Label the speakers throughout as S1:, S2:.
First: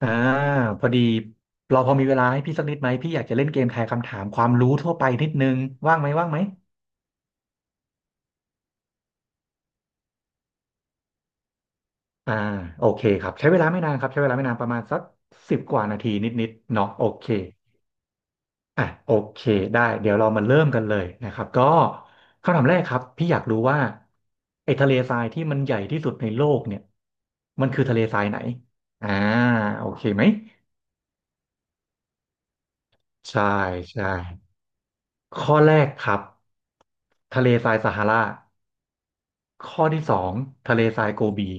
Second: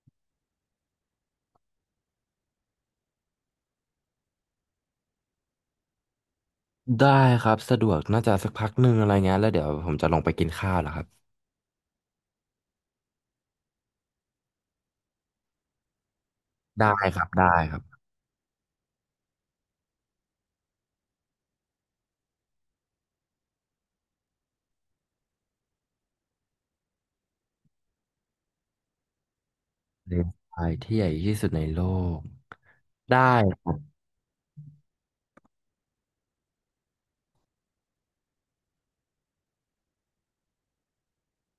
S1: อ่าพอดีเราพอมีเวลาให้พี่สักนิดไหมพี่อยากจะเล่นเกมทายคำถามความรู้ทั่วไปนิดนึงว่างไหม
S2: ได้ครับสะดวกน่าจะสักพักหนึ่งอะไรเงี้ยแล้วเดี๋ยวผมจะลงไปกินข้าวแหล้วครับ
S1: อ่าโอเคครับใช้เวลาไม่นานครับใช้เวลาไม่นานประมาณสักสิบกว่านาทีนิดๆเนาะ
S2: ได้
S1: โอ
S2: ครั
S1: เค
S2: บได้ครับ
S1: อ่ะโอเคได้เดี๋ยวเรามาเริ่มกันเลยนะครับก็คำถามแรกครับพี่อยากรู้ว่าไอ้ทะเลทรายที่มันใหญ่ที่สุดในโลกเนี่ยมันคือทะเลทรายไหนอ่าโอเค
S2: เล
S1: ไหม
S2: นส์ไฟที่ใหญ่ที่สุดในโลกได้
S1: ใช่ใช่ข้อแรกครับทะเลทรายซาฮารา ข้อที่สองทะเลทรายโกบี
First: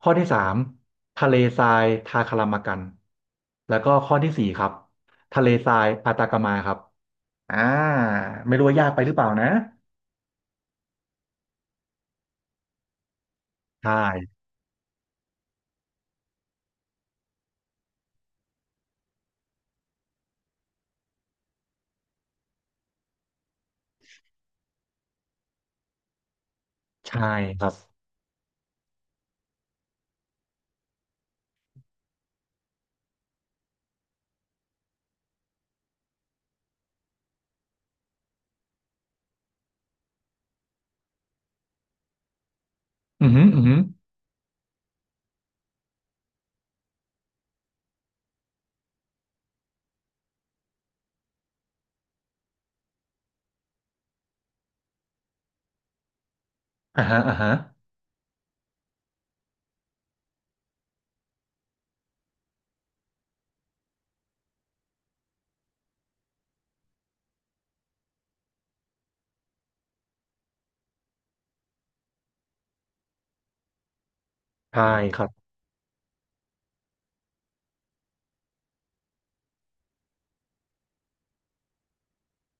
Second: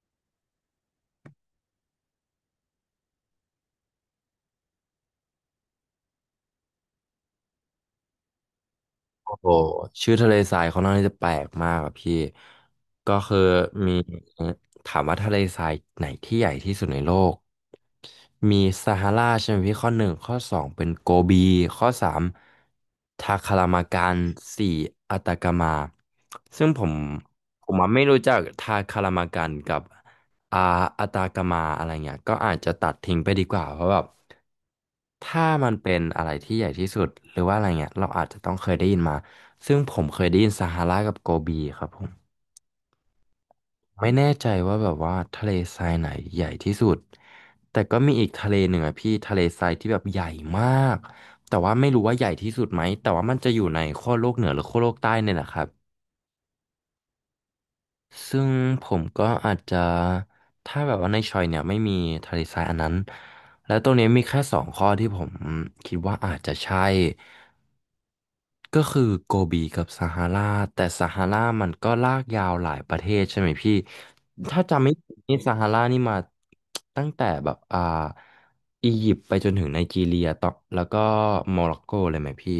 S1: ข้อที่สามทะเลทรายทาคารามากันแล้วก็ข้อที่สี่ครับทะเลทรายอาตากามาครับอ่าไม่รู้ว่ายากไปหรือเปล่านะ
S2: โอ้ชื่อทะเลทรายเขาน่อนข้างที่จะแปลกมากอะพี่ก็คือ
S1: ใช
S2: มี
S1: ่
S2: ถามว่าทะเลทรายไหนที่ใหญ่ที่สุดในโลกมีซาฮาราใช่ไหมพี่ข้อหนึ่งข้อสองเป็นโกบีข้อสามทาคารามากันสี่อัตากามาซึ่งผม
S1: ใช่ค
S2: ผ
S1: รับ
S2: มอะไม่รู้จักทาคารามากันกับ อ่าอัตากามาอะไรเงี้ยก็อาจจะตัดทิ้งไปดีกว่าเพราะแบบถ้ามันเป็นอะไรที่ใหญ่ที่สุดหรือว่าอะไรเงี้ยเราอาจจะต้องเคยได้ยินมาซึ่งผมเคยได้ยินซาฮารากับโกบีครับผม
S1: อือหืออือหือ
S2: ไม่แน่ใจว่าแบบว่าทะเลทรายไหนใหญ่ที่สุดแต่ก็มีอีกทะเลหนึ่งอะพี่ทะเลทรายที่แบบใหญ่มากแต่ว่าไม่รู้ว่าใหญ่ที่สุดไหมแต่ว่ามันจะอยู่ในขั้วโลกเหนือหรือขั้วโลกใต้เนี่ยแหละครับ
S1: อ่าฮะอ่าฮะ
S2: ซึ่งผมก็อาจจะถ้าแบบว่าในชอยเนี่ยไม่มีทะเลทรายอันนั้นและตรงนี้มีแค่สองข้อที่ผมคิดว่าอาจจะใช่ก็คือโกบีกับซาฮาราแต่ซาฮารามันก็ลากยาวหลายประเทศใช่ไหมพี่ถ้าจำ
S1: ใช่
S2: ไม่ผิ
S1: ค
S2: ด
S1: รับ
S2: นี่ซาฮารานี่มาตั้งแต่แบบอียิปต์ไปจนถึงไนจีเรียต่อแล้วก็โมร็อกโกเลยไหมพี่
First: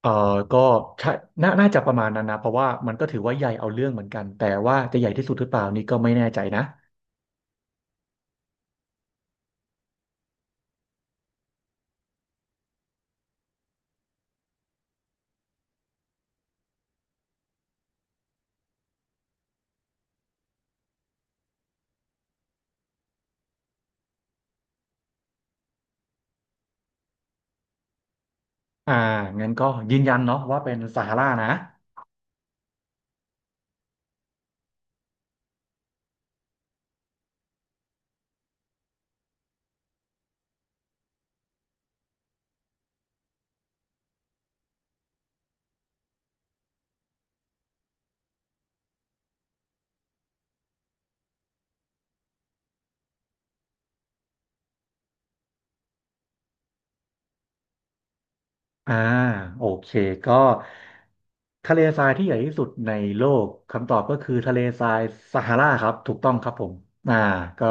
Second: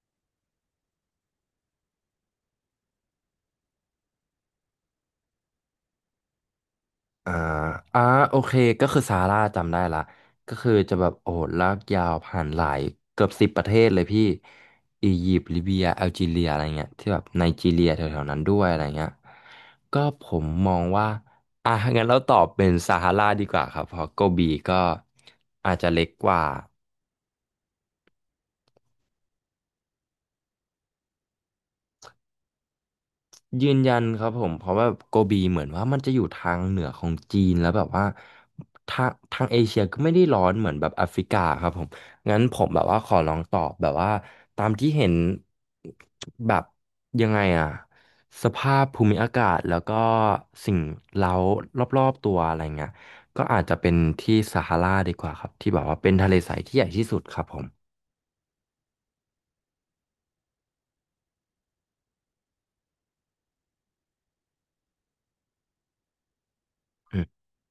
S1: เอ่อก็ใช่น่าจะประมาณนั้นนะเพราะว่ามันก็ถือว่าใหญ่เอาเรื่องเหมือนกันแต่ว่าจะใหญ่ที่สุดหรือเปล่านี่ก็ไม่แน่ใจนะ
S2: อ่าอ่าโอเคก็คือซาร่าจำได้ละก็คือจะแบบโอ้โหลากยาวผ่านหลายเกือบสิบประเทศเลยพี่ อียิปต์ลิเบียแอลจีเรียอะไรเงี้ยที่แบบไนจีเรียแถวๆนั้นด้วยอะไรเงี้ยก็ผมมองว่า อ่ะงั้นเราตอบเป็นซาฮาราดีกว่าครับ เพราะโกบีก็อาจจะเล็กกว่า
S1: อ่างั้นก็ยืนยันเนาะว่าเป็นซาฮารานะ
S2: ยืนยันครับผมเพราะว่าโกบีเหมือนว่ามันจะอยู่ทางเหนือของจีนแล้วแบบว่าทางเอเชียก็ไม่ได้ร้อนเหมือนแบบแอฟริกาครับผมงั้นผมแบบว่าขอลองตอบแบบว่าตามที่เห็นแบบยังไงอะสภาพภูมิอากาศแล้วก็สิ่งเร้ารอบๆตัวอะไรเงี้ยก็อาจจะเป็นที่ซาฮาราดีกว่าครับที่แบบว่าเป็นทะเลใสที่ใหญ่ที่สุดครับผม
S1: อ่าโอเคก็ทะเลทรายที่ใหญ่ที่สุดในโลกคำตอบก็คือทะเลทรายซาฮาราครับถูกต้องครับผมอ่าก็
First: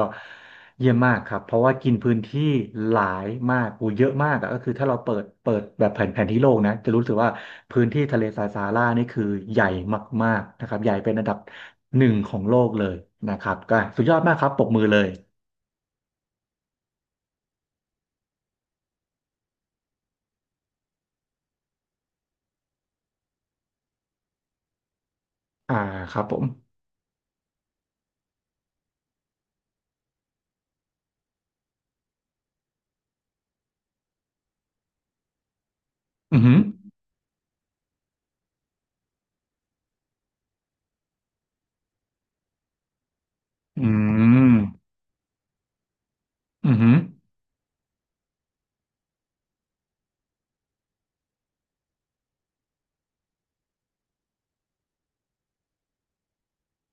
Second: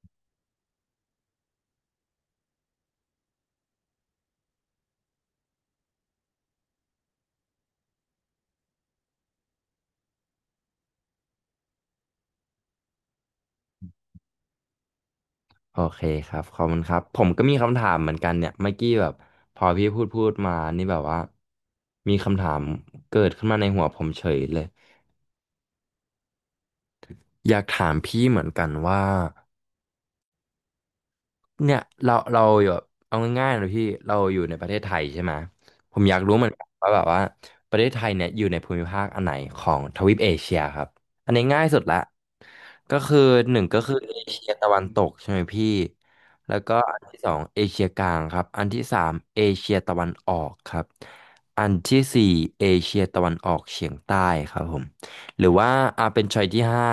S1: เยี่ยมมากครับเพราะว่ากินพื้นที่หลายมากอูเยอะมากอะก็คือถ้าเราเปิดแบบแผนที่โลกนะจะรู้สึกว่าพื้นที่ทะเลทรายซาฮารานี่คือใหญ่มากๆนะครับใหญ่เป็นอันดับหนึ่งของโลกเลยนะครับก็สุดยอดมากครับปรบมือเลย
S2: โอเคครับขอบคุณครับผมก็มีคำถามเหมือนกันเนี่ยเมื่อกี้แบบพอพี่พูดมานี่แบบว่ามีคำถามเกิดขึ้นมาในหัวผมเฉยเลย
S1: อ่าครับผม
S2: อยากถามพี่เหมือนกันว่า เนี่ยเราอยู่แบบเอาง่ายๆเลยพี่เราอยู่ในประเทศไทยใช่ไหมผมอยากรู้
S1: อือ
S2: เหมือน
S1: หือ
S2: กันว่าแบบว่าประเทศไทยเนี่ยอยู่ในภูมิภาคอันไหนของทวีปเอเชียครับอันนี้ง่ายสุดละก็คือหนึ่งก็
S1: อื
S2: คือเอเชีย
S1: ม
S2: ตะวันตกใช่ไหมพี่แล้ว
S1: อื
S2: ก็
S1: อหื
S2: อั
S1: อ
S2: นที่สองเอเชียกลางครับอันที่สามเอเชียตะวันออกครับอันที่สี่เอเชียตะวันออกเฉียงใต้ครับผมหรือว่าอาเป็นชอยที่ห้า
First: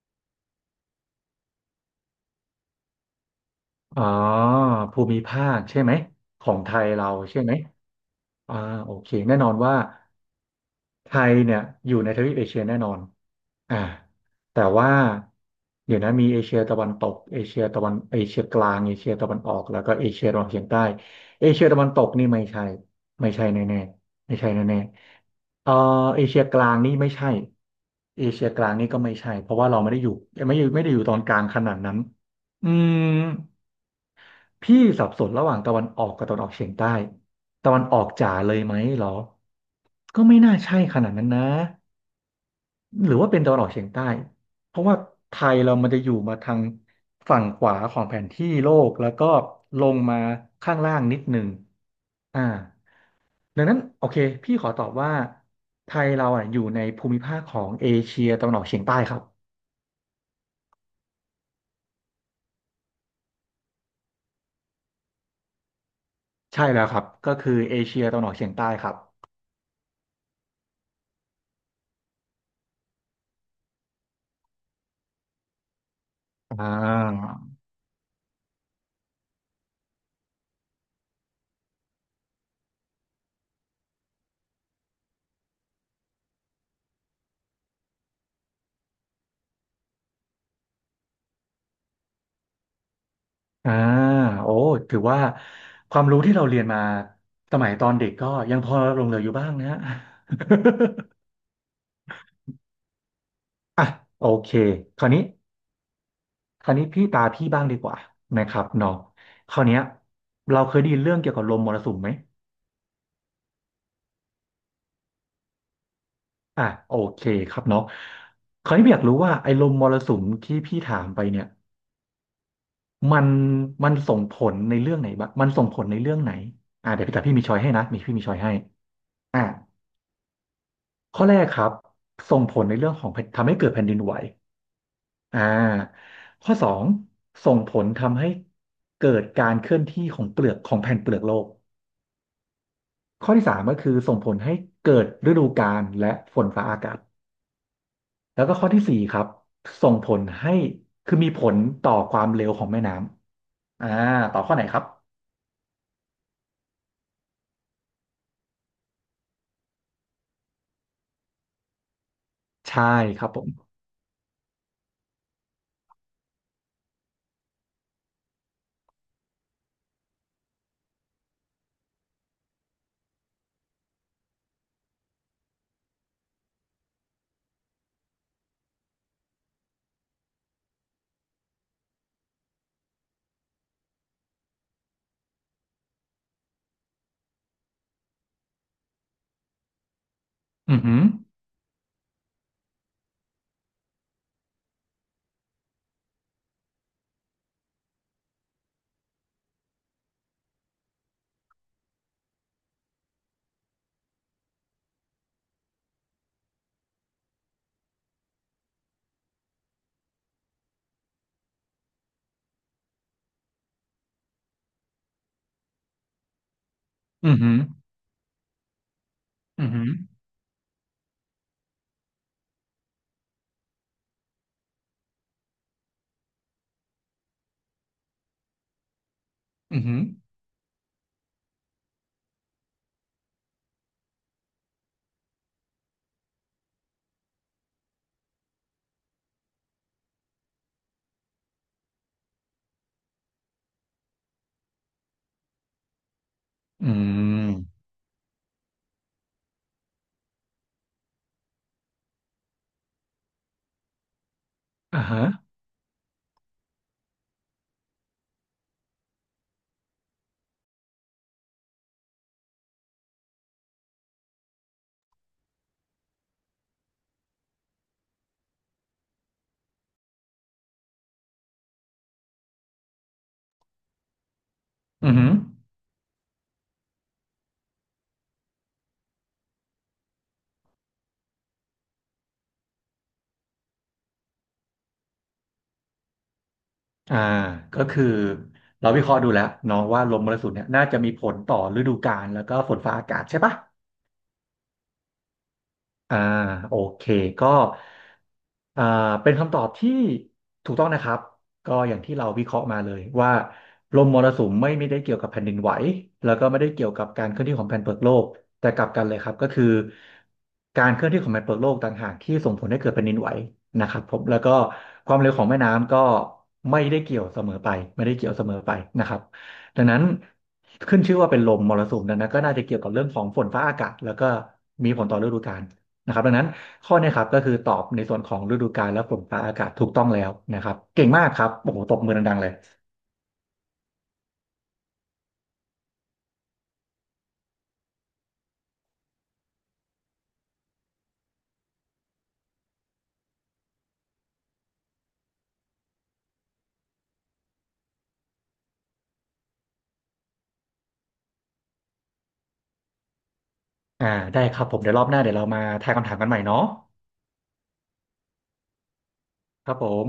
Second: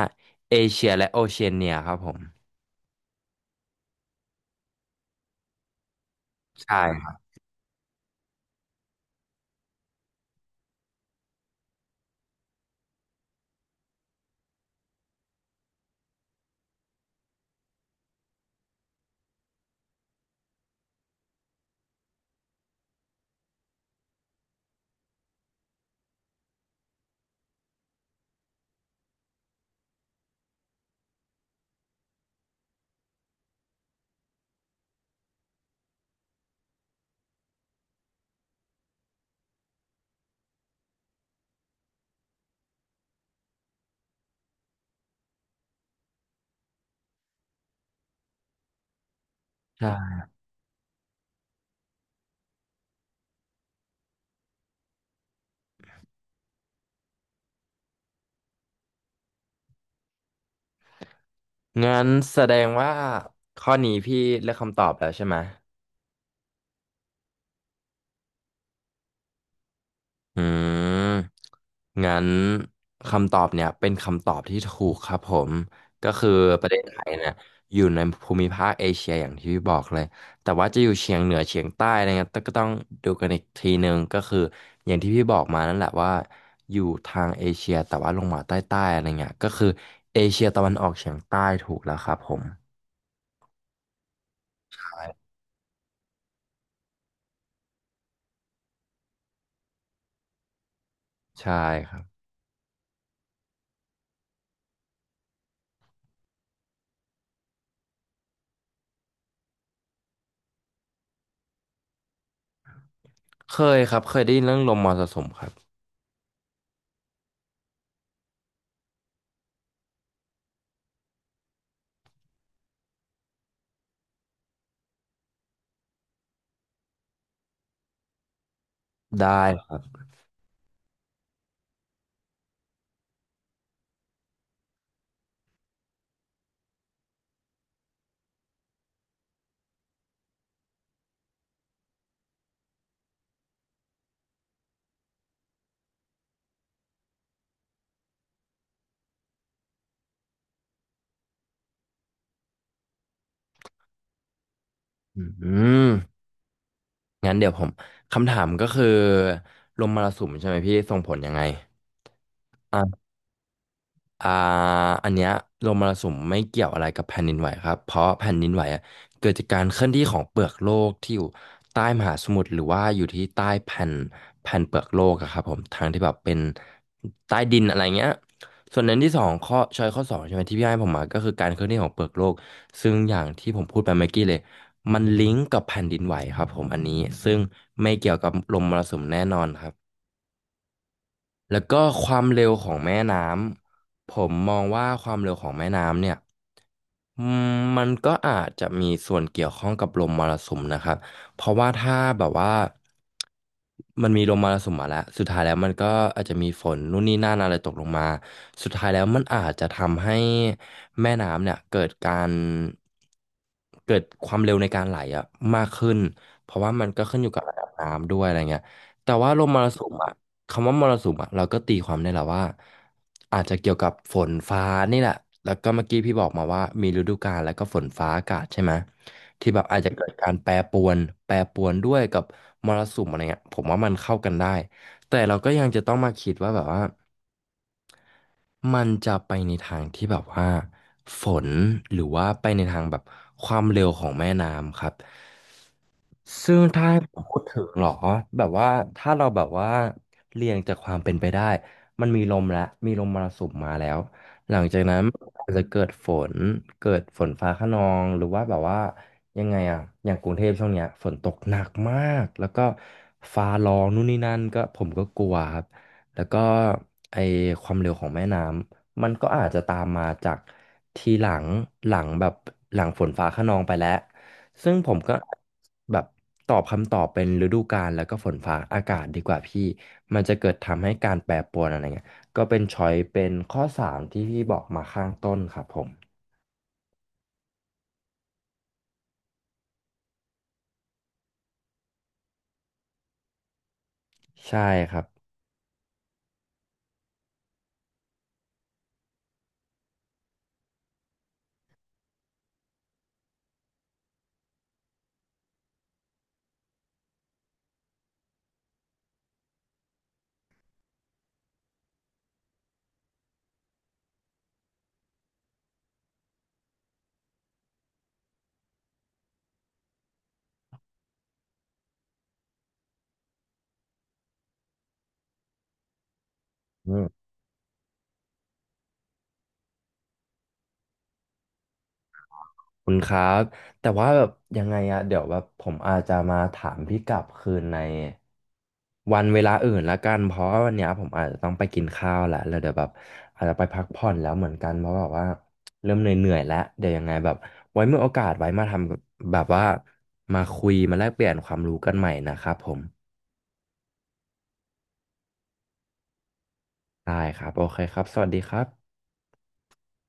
S2: เอเชียและโอเชียเนียครับผม
S1: อ๋อภูมิภาคใช่ไหมของไท
S2: ใช่
S1: ย
S2: ค
S1: เรา
S2: รับ
S1: ใช่ไหมอ่าโอเคแน่นอนว่าไทยเนี่ยอยู่ในทวีปเอเชียแน่นอนอ่าแต่ว่าเดี๋ยวนะมีเอเชียตะวันตกเอเชียกลางเอเชียตะวันออกแล้วก็เอเชียตะวันออกเฉียงใต้เอเชียตะวันตกนี่ไม่ใช่ไม่ใช่แน่ๆไม่ใช่แน่ๆเออเอเชียกลางนี่ไม่ใช่เอเชียกลางนี่ก็ไม่ใช่เพราะว่าเราไม่ได้อยู่ไม่ได้อยู่ตอนกลางขนาดนั้นอืม พี่สับสนระหว่างตะวันออกกับตะวันออกเฉียงใต้ตะวันออกจ๋าเลยไหมเหรอก็ไม่น่าใช่ขนาดนั้นนะหรือว่าเป็นตะวันออกเฉียงใต้เพราะว่าไทยเรามันจะอยู่มาทางฝั่งขวาของแผนที่โลกแล้วก็ลงมาข้างล่างนิดหนึ่งอ่าดังนั้นโอเคพี่ขอตอบว่าไทยเราอ่ะอยู่ในภูมิภาคของเอเชียตะวันออกเฉียงใต้ครับ
S2: งั้นแสดงว่าข้อนี้พี่เลือกคำตอบแล้วใช่ไหม
S1: ใช่แล้วครับก็คือเอเชียตะวันออกเฉียงใต้ครับ
S2: อืมงั้นคำตอบเนี่ยเป็นคำตอบที่ถูกครับผม ก็คือป
S1: อ่
S2: ระเทศไทยเนี่ย
S1: า
S2: อยู่ในภูมิภาคเอเชียอย่างที่พี่บอกเลยแต่ว่าจะอยู่เฉียงเหนือเฉียงใต้อะไรเงี้ยก็ต้องดูกันอีกทีนึงก็คืออย่างที่พี่บอกมานั่นแหละว่าอยู่ทางเอเชียแต่ว่าลงมาใต้ๆอะไรเงี้ยก็คือเอเชียตะวันออกเฉียงใต้ถูกแล้วครับผม
S1: อ่าโอ้
S2: ใช
S1: ถือ
S2: ่
S1: ว่าความรู้ที่เราเรียนมาสมัยตอนเด็กก็ยังพอหลงเหลืออยู่บ้างนะ ฮะ
S2: ใช่ครับ
S1: อ่ะโอเคคราวนี้คราวนี้พี่ตาพี่บ้างดีกว่านะครับเนาะคราวเนี้ยเราเคยได้ยินเรื่องเกี่ยวกับลมมรสุมไหม
S2: เคยครับเคยได้ยินเรื่องลมมรสุมครับ
S1: อ่ะโอเคครับเนาะคราวนี้พี่อยากรู้ว่าไอ้ลมมรสุมที่พี่ถามไปเนี่ยมันมันส่งผลในเรื่องไหนบ้างมันส่งผลในเรื่องไหนอ่ะเดี๋ยวพี่แตาพี่มีช้อยให้นะมีพี่มีช้อยให้อ่ะ
S2: ได้ครับ
S1: ข้อแรกครับส่งผลในเรื่องของแผ่นทำให้เกิดแผ่นดินไหวอ่าข้อสองส่งผลทำให้เกิดการเคลื่อนที่ของเปลือกของแผ่นเปลือกโลกข้อที่สามก็คือส่งผลให้เกิดฤดูกาลและฝนฟ้าอากาศแล้วก็ข้อที่สี่ครับส่งผลให้คือมีผลต่อความเร็วของแม่น้ำต่อข้อไหนครับ
S2: อืมงั้นเดี๋ยวผมคำถามก็คือลมมรสุมใช่ไหมพี่ส่งผลยังไง
S1: ใช่ครับผม
S2: อ่าอันเนี้ยลมมรสุมไม่เกี่ยวอะไรกับแผ่นดินไหวครับเพราะแผ่นดินไหวอะเกิดจากการเคลื่อนที่ของเปลือกโลกที่อยู่ใต้มหาสมุทรหรือว่าอยู่ที่ใต้แผ่นเปลือกโลกอะครับผมทางที่แบบเป็นใต้ดินอะไรเงี้ยส่วนนั้นที่สองข้อชอยข้อสองใช่ไหมที่พี่ให้ผมมาก็คือการเคลื่อนที่ของเปลือกโลกซึ่งอย่างที่ผมพูดไปเมื่อกี้เลยมันลิงก์กับแผ่นดินไหวครับผมอันนี้ซึ่งไม่เกี่ยวกับลมมรสุมแน่นอนครับ
S1: อือหือ
S2: แล้วก็ความเร็วของแม่น้ำผมมองว่าความเร็วของแม่น้ำเนี่ยอืมมันก็อาจจะมีส่วนเกี่ยวข้องกับลมมรสุมนะครับเพราะว่าถ้าแบบว่ามันมีลมมรสุมมาแล้วสุดท้ายแล้วมันก็อาจจะมีฝนนู่นนี่นั่นอะไรตกลงมาสุดท้ายแล้วมันอาจจะทำให้แม่น้ำเนี่ยเกิดการเกิดความเร็วในการไหลอะมากขึ้นเพราะว่ามันก็ขึ้นอยู่
S1: อือ
S2: กับ
S1: หื
S2: ระ
S1: อ
S2: ดับน้ำด้วยอะไรเงี้ยแต่ว่าลมม
S1: อื
S2: ร
S1: อ
S2: สุ
S1: หือ
S2: มอะ คำว่ามรสุมอ่ะเราก็ตีความได้แหละว่าอาจจะเกี่ยวกับฝนฟ้านี่แหละแล้วก็เมื่อกี้พี่บอกมาว่ามีฤดูกาลแล้วก็ฝนฟ้าอากาศใช่ไหมที่แบบ
S1: อื
S2: อาจ
S1: อ
S2: จะ
S1: หือ
S2: เกิดการแปรปรวนแปรปรวนด้วยกับมรสุมอะไรเงี้ยผมว่ามันเข้ากันได้แต่เราก็ยังจะต้องมาคิดว่าแบบว่ามันจะไปในทางที่แบบว่าฝนหรือว่าไปในทางแบบความเร็วของแม่น้ำครับ ซึ่งถ้า
S1: อื
S2: ให้พูดถึงเห
S1: ม
S2: รอแบบว่าถ้าเราแบบว่าเรียงจากความเป็นไปได้มันมีลมแล้วมีลมมรสุมมาแล้วหลังจากนั้
S1: อ่า
S2: น
S1: ฮะ
S2: อาจจะเกิดฝนเกิดฝนฟ้าคะนองหรือว่าแบบว่ายังไงอะอย่างกรุงเทพช่วงเนี้ยฝนตกหนักมากแล้วก็ฟ้าร้องนู่นนี่นั่นก็ผมก็กลัวครับแล้วก็ไอความเร็วของแม่น้ำมันก็อาจจะตามมาจากทีหลังหลังแบบหลังฝนฟ้าคะนองไปแล้ว ซึ่งผม
S1: อื
S2: ก็
S1: อหือ
S2: แบบตอบคำตอบเป็นฤดูกาลแล้วก็ฝนฟ้าอากาศดีกว่าพี่มันจะเกิดทำให้การแปรปรวนอะไรเงี้ยก็เป็นช้อยเป็นข้อสามที่พี่บอกมาข้างต้นครับผม
S1: อ่าก็คือเราวิเคราะห์ดูแล้วเนาะว่าลมมรสุมเนี่ยน่าจะมีผลต่อฤดูกาลแล้วก็ฝนฟ้าอากาศใช่ปะ
S2: ใช่ครับ
S1: อ่าโอเคก็อ่าเป็นคำตอบที่ถูกต้องนะครับก็อย่างที่เราวิเคราะห์มาเลยว่าลมมรสุมไม่ได้เกี่ยวกับแผ่นดินไหวแล้วก็ไม่ได้เกี่ยวกับการเคลื่อนที่ของแผ่นเปลือกโลกแต่กลับกันเลยครับก็คือการเคลื่อนที่ของแผ่นเปลือกโลกต่างหากที่ส่งผลให้เกิดแผ่นดินไหวนะครับผมแล้วก็ความเร็วของแม่น้ำก็ไม่ได้เกี่ยวเสมอไปไม่ได้เกี่ยวเสมอไปนะครับดังนั้นขึ้นชื่อว่าเป็นลมมรสุมดังนั้นก็น่าจะเกี่ยวกับเรื่องของฝนฟ้าอากาศแล้วก็มีผลต่อฤดูกาล นะครับดังนั้นข้อเนี้ครับก็คือตอบในส่วนของฤดูกาลและฝนฟ้าอากาศถูกต้องแล้วนะครับเก่งมากครับโอ้โหตบมือดังๆเลย
S2: คุณครับแต่ว่าแบบยังไงอะเดี๋ยวแบบผมอาจจะมาถามพี่กลับคืนในวันเวลาอื่นละกันเพราะว่าวันเนี้ยผมอาจจะต้องไปกินข้าวแหละแล้วเดี๋ยวแบบอาจจะไปพักผ่อนแล้วเหมือนกันเพราะแบบว่าเริ่มเหนื่อยๆแล้วเดี๋ยวยังไงแบบไว้มีโอกาสไว้มาทำแบบว่ามาคุยมาแลกเปลี่ยนความรู้กันใหม่นะครับผม
S1: อ่าได้ครับผมเดี๋ยวรอบหน้าเดี๋ยวเรามาทายคำถามกันใหม่เนาะ
S2: ได้ครับโอเคครับสวัสดีครับ
S1: ครับผม